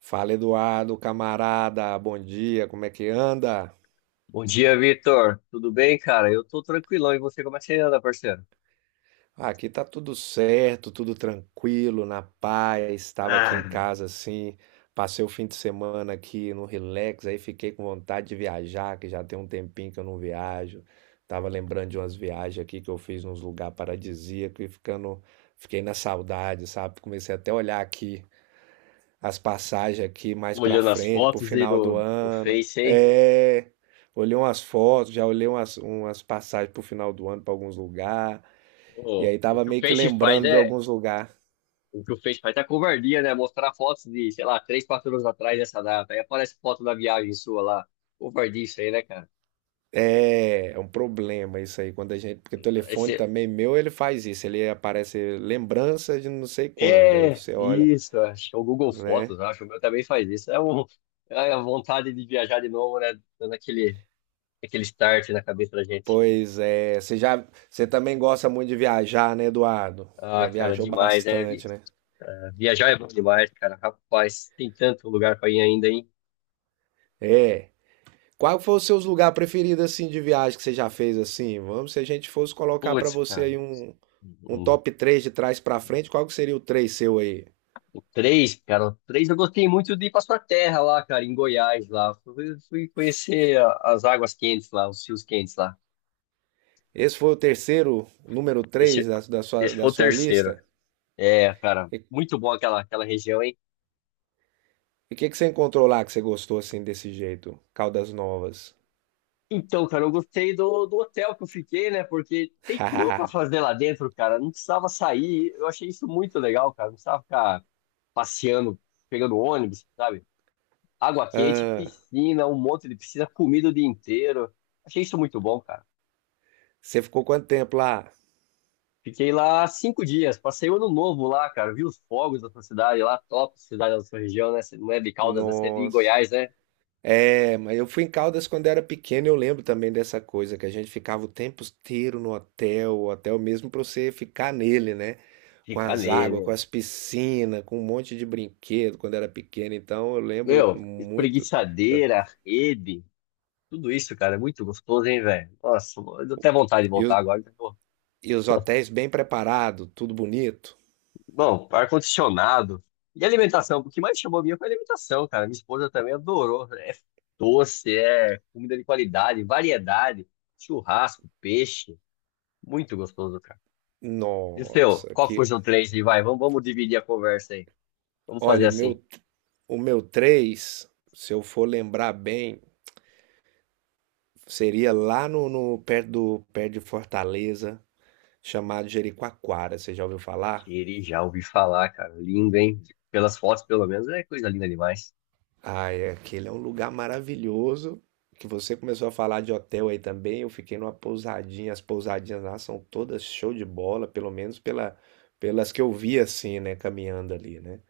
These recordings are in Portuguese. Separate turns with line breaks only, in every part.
Fala Eduardo, camarada, bom dia, como é que anda?
Bom dia, Vitor. Tudo bem, cara? Eu tô tranquilão. E você, como é que você anda, parceiro?
Ah, aqui tá tudo certo, tudo tranquilo, na paz. Estava aqui em casa assim, passei o fim de semana aqui no relax, aí fiquei com vontade de viajar, que já tem um tempinho que eu não viajo. Tava lembrando de umas viagens aqui que eu fiz nos lugares paradisíacos e fiquei na saudade, sabe? Comecei até a olhar aqui as passagens aqui mais para
Olhando as
frente, pro
fotos aí
final
do,
do
do
ano.
Face, hein?
É, olhei umas fotos, já olhei umas passagens pro final do ano para alguns lugares. E
Ô,
aí
o
tava
que o
meio que
Face faz
lembrando de
é.
alguns lugares.
O que o Face faz é covardia, né? Mostrar fotos de, sei lá, 3, 4 anos atrás dessa data. Aí aparece foto da viagem sua lá. Covardia isso aí, né, cara?
É um problema isso aí quando a gente, porque o telefone
Esse
também meu, ele faz isso, ele aparece lembrança de não sei quando, aí
É,
você olha,
isso. Acho que é o Google
né?
Fotos, acho. O meu também faz isso. É a vontade de viajar de novo, né? Dando aquele start na cabeça da gente.
Pois é, você também gosta muito de viajar, né, Eduardo?
Ah,
Já
cara,
viajou
demais, né?
bastante, né?
Viajar é bom demais, cara. Rapaz, tem tanto lugar pra ir ainda, hein?
É. Qual foi o seu lugar preferido assim de viagem que você já fez assim? Vamos, se a gente fosse colocar pra
Putz,
você
cara.
aí um
O
top três de trás pra frente, qual que seria o 3 seu aí?
o três, cara, o três eu gostei muito de ir pra sua terra lá, cara, em Goiás lá. Fui conhecer as águas quentes lá, os rios quentes lá.
Esse foi o terceiro, número 3
Esse,
da, da sua,
esse
da
foi o
sua
terceiro.
lista?
É, cara,
E
muito bom aquela região, hein?
o que que você encontrou lá que você gostou assim desse jeito? Caldas Novas.
Então, cara, eu gostei do hotel que eu fiquei, né? Porque tem tudo pra fazer lá dentro, cara. Não precisava sair. Eu achei isso muito legal, cara. Não precisava ficar passeando, pegando ônibus, sabe? Água quente, piscina, um monte de piscina, comida o dia inteiro. Achei isso muito bom, cara.
Você ficou quanto tempo lá?
Fiquei lá 5 dias, passei o ano novo lá, cara. Vi os fogos da sua cidade lá, top cidade da sua região, né? Não é de Caldas, né? Você é de
Nossa.
Goiás, né?
É, mas eu fui em Caldas quando era pequeno, eu lembro também dessa coisa, que a gente ficava o tempo inteiro no hotel, o hotel mesmo para você ficar nele, né? Com
Fica
as águas, com
nele.
as piscinas, com um monte de brinquedo quando era pequeno, então eu lembro
Meu,
muito.
espreguiçadeira, rede, tudo isso, cara, é muito gostoso, hein, velho? Nossa, eu tô até vontade de
E
voltar
os,
agora.
e os hotéis bem preparados, tudo bonito.
Bom, ar-condicionado. E alimentação, o que mais chamou a minha foi a alimentação, cara. Minha esposa também adorou. É doce, é comida de qualidade, variedade, churrasco, peixe. Muito gostoso, cara. E o seu?
Nossa,
Qual que foi o
que.
seu três? E vamos dividir a conversa aí. Vamos fazer
Olha, o
assim.
meu, o meu três, se eu for lembrar bem, seria lá perto de Fortaleza, chamado Jericoacoara. Você já ouviu falar?
Ele Já ouvi falar, cara. Lindo, hein? Pelas fotos, pelo menos, é coisa linda demais.
Ai, aquele é um lugar maravilhoso. Que você começou a falar de hotel aí também. Eu fiquei numa pousadinha. As pousadinhas lá são todas show de bola, pelo menos pelas que eu vi assim, né? Caminhando ali, né?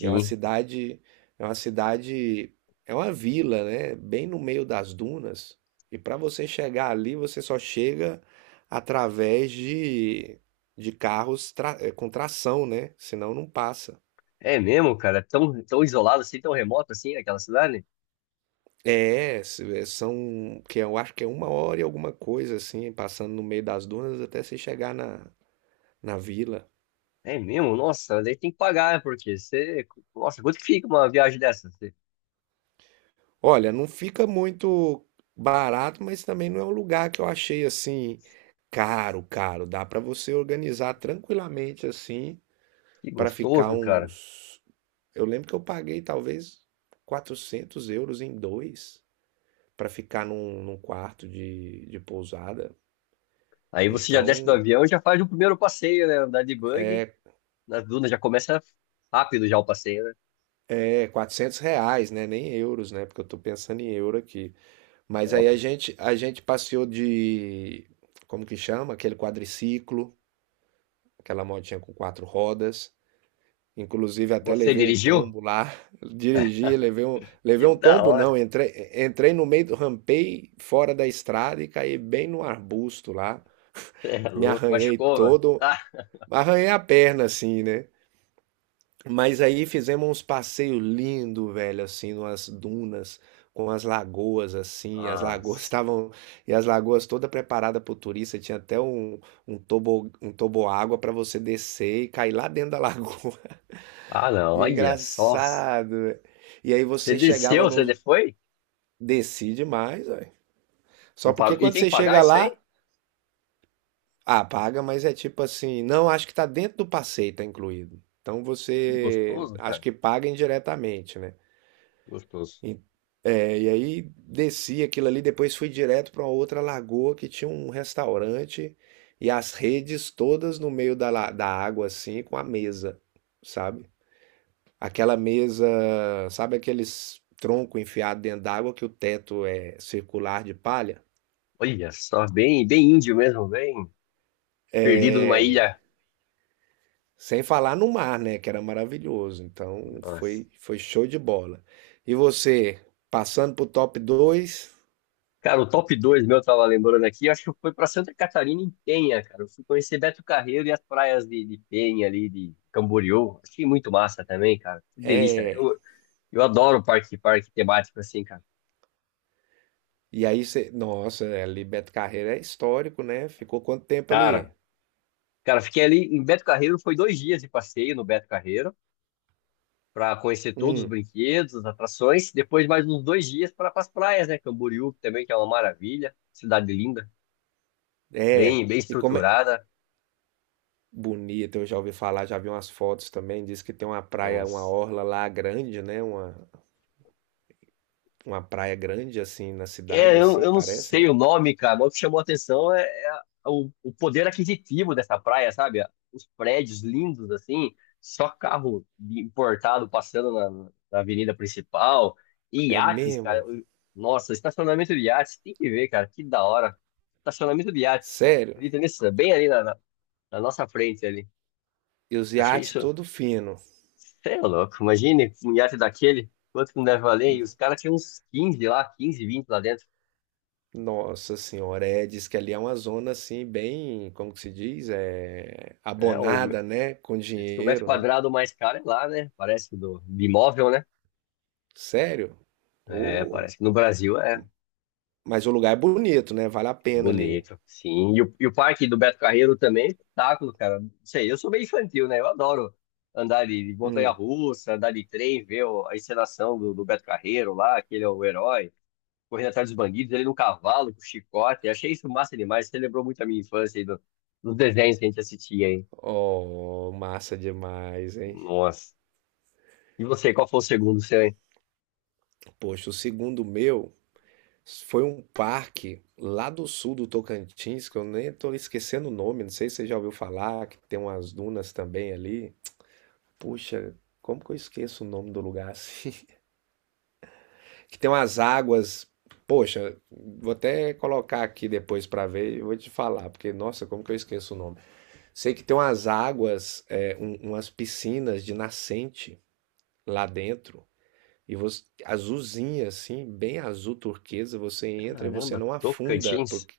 E é uma cidade, é uma cidade, é uma vila, né? Bem no meio das dunas. E para você chegar ali, você só chega através de carros com tração, né? Senão não passa.
É mesmo, cara? É tão isolado assim, tão remoto assim, aquela cidade?
Que eu acho que é uma hora e alguma coisa assim, passando no meio das dunas até você chegar na vila.
É mesmo? Nossa, daí tem que pagar, né? Porque você. Nossa, quanto que fica uma viagem dessa?
Olha, não fica muito barato, mas também não é um lugar que eu achei assim caro, caro. Dá pra você organizar tranquilamente assim
Que
pra ficar
gostoso, cara.
uns. Eu lembro que eu paguei talvez 400 euros em dois pra ficar num quarto de pousada.
Aí você já desce do
Então,
avião e já faz o primeiro passeio, né? Andar de buggy. Nas dunas já começa rápido já o passeio, né?
é R$ 400, né? Nem euros, né? Porque eu tô pensando em euro aqui. Mas aí
Top.
a gente passeou de, como que chama? Aquele quadriciclo, aquela motinha com quatro rodas. Inclusive até
Você
levei um
dirigiu?
tombo lá, dirigi, levei
Que
um
da
tombo
hora.
não, entrei no meio, rampei fora da estrada e caí bem no arbusto lá.
Você é
Me
louco.
arranhei
Machucou, mano.
todo,
Ah,
arranhei a perna assim, né? Mas aí fizemos uns passeios lindos, velho, assim, numas dunas, com as lagoas, assim, as lagoas
nossa.
estavam, e as lagoas toda preparada para o turista, tinha até um toboágua para você descer e cair lá dentro da lagoa.
Ah, não. Olha só.
Engraçado, velho. E aí
Você
você
desceu,
chegava
você
no...
foi?
Desci demais, velho.
E,
Só porque
e
quando
tem que
você
pagar
chega
isso
lá,
aí?
ah, paga, mas é tipo assim, não, acho que tá dentro do passeio, tá incluído. Então
Que
você,
gostoso,
acho
cara.
que paga indiretamente, né?
Gostoso.
E, e aí desci aquilo ali, depois fui direto para outra lagoa que tinha um restaurante e as redes todas no meio da água, assim, com a mesa, sabe? Aquela mesa, sabe aqueles tronco enfiado dentro d'água que o teto é circular de palha?
Olha só. Bem, bem índio mesmo, bem perdido numa
É,
ilha.
sem falar no mar, né? Que era maravilhoso. Então
Nossa.
foi show de bola. E você, passando pro top dois.
Cara, o top 2 meu, eu tava lembrando aqui, acho que foi pra Santa Catarina em Penha, cara. Eu fui conhecer Beto Carreiro e as praias de Penha ali, de Camboriú. Achei muito massa também, cara. Que delícia.
é
Eu adoro parque temático assim, cara.
E aí você. Nossa, ali Beto Carreiro é histórico, né? Ficou quanto tempo ali?
Cara, cara, fiquei ali em Beto Carreiro, foi 2 dias de passeio no Beto Carreiro, pra conhecer todos os
Hum,
brinquedos, as atrações. Depois mais uns 2 dias para as praias, né? Camboriú também, que é uma maravilha. Cidade linda,
é.
bem, bem
E como é.
estruturada.
Bonito, eu já ouvi falar, já vi umas fotos também. Diz que tem uma praia, uma
Nossa.
orla lá grande, né? Uma praia grande, assim, na
É,
cidade,
eu,
assim,
eu não
parece, né?
sei o nome, cara, mas o que chamou a atenção é o poder aquisitivo dessa praia, sabe? Os prédios lindos, assim, só carro importado passando na avenida principal, e
É
iates, cara.
mesmo?
Nossa, estacionamento de iates, tem que ver, cara, que da hora. Estacionamento de iates,
Sério?
acredita nisso? Bem ali na nossa frente ali.
E os
Achei
iates
isso,
todo fino.
sei é louco, imagine um iate daquele, quanto que não deve valer, e os caras tinham uns 15 lá, 15 20 lá dentro.
Nossa senhora, é, diz que ali é uma zona, assim, bem, como que se diz? É,
É,
abonada, né? Com
diz que o metro
dinheiro, né?
quadrado mais caro é lá, né? Parece que do de imóvel, né?
Sério?
É,
Ô,
parece que no Brasil é
mas o lugar é bonito, né? Vale a pena ali.
bonito, sim. E o parque do Beto Carreiro também é espetáculo, cara. Não sei, eu sou meio infantil, né? Eu adoro andar de
Hum.
montanha-russa, andar de trem, ver a encenação do Beto Carreiro lá, aquele é o herói, correndo atrás dos bandidos, ele no cavalo, com chicote. Achei isso massa demais. Você lembrou muito a minha infância aí dos desenhos que a gente assistia, hein?
Oh, massa demais, hein?
Nossa. E você, qual foi o segundo seu, hein?
Poxa, o segundo meu foi um parque lá do sul do Tocantins, que eu nem tô esquecendo o nome, não sei se você já ouviu falar, que tem umas dunas também ali. Puxa, como que eu esqueço o nome do lugar assim? Que tem umas águas. Poxa, vou até colocar aqui depois pra ver e vou te falar, porque nossa, como que eu esqueço o nome? Sei que tem umas águas, umas piscinas de nascente, lá dentro, e você azulzinha assim, bem azul turquesa, você entra e você
Caramba,
não afunda,
Tocantins?
porque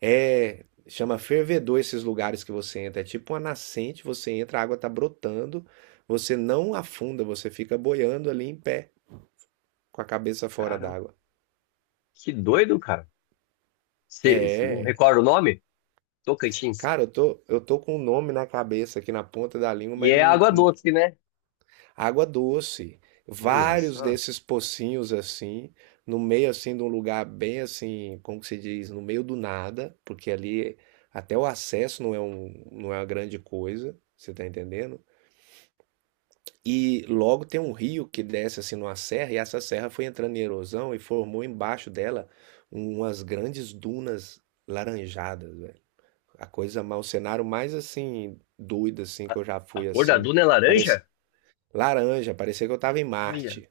é chama fervedor esses lugares que você entra, é tipo uma nascente, você entra, a água tá brotando, você não afunda, você fica boiando ali em pé, com a cabeça fora
Caramba.
d'água.
Que doido, cara. Você não
É,
recorda o nome? Tocantins.
cara, eu tô com um nome na cabeça aqui na ponta da língua,
E
mas
é
não
água doce, né?
água doce,
Olha
vários
só.
desses pocinhos assim, no meio assim de um lugar bem assim, como que se diz, no meio do nada, porque ali até o acesso não é um, não é uma grande coisa, você tá entendendo? E logo tem um rio que desce assim numa serra e essa serra foi entrando em erosão e formou embaixo dela umas grandes dunas laranjadas, velho. O cenário mais assim doido assim
A,
que eu já
a
fui
cor da
assim,
duna é laranja?
parece laranja, parecia que eu tava em
Olha,
Marte.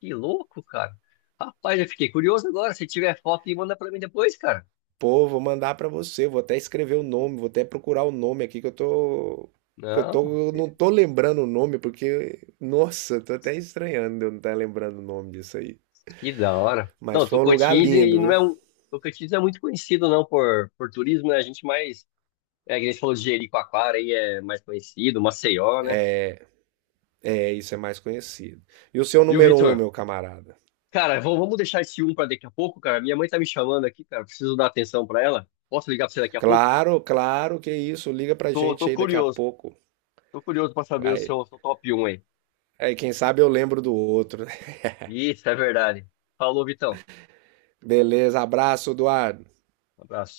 que louco, cara. Rapaz, eu fiquei curioso agora. Se tiver foto, manda pra mim depois, cara.
Pô, vou mandar pra você, vou até escrever o nome, vou até procurar o nome aqui que eu
Não,
tô não tô lembrando o nome porque nossa, tô até estranhando de eu não estar lembrando o nome disso aí.
que da hora.
Mas
Não,
foi um lugar
Tocantins e
lindo,
não
viu?
é um. Tocantins não é muito conhecido, não, por turismo, né? A gente mais. É, que a gente falou de Jericoacoara aí é mais conhecido, Maceió, né?
É, isso é mais conhecido. E o seu
E o
número um,
Vitor?
meu camarada?
Cara, vamos deixar esse um pra daqui a pouco, cara. Minha mãe tá me chamando aqui, cara. Preciso dar atenção pra ela. Posso ligar pra você daqui a pouco?
Claro, claro que é isso. Liga pra
Tô
gente aí daqui a
curioso.
pouco.
Tô curioso pra saber o
Aí,
seu top um, aí.
aí quem sabe eu lembro do outro, né?
Isso, é verdade. Falou, Vitão.
Beleza, abraço, Eduardo.
Um abraço.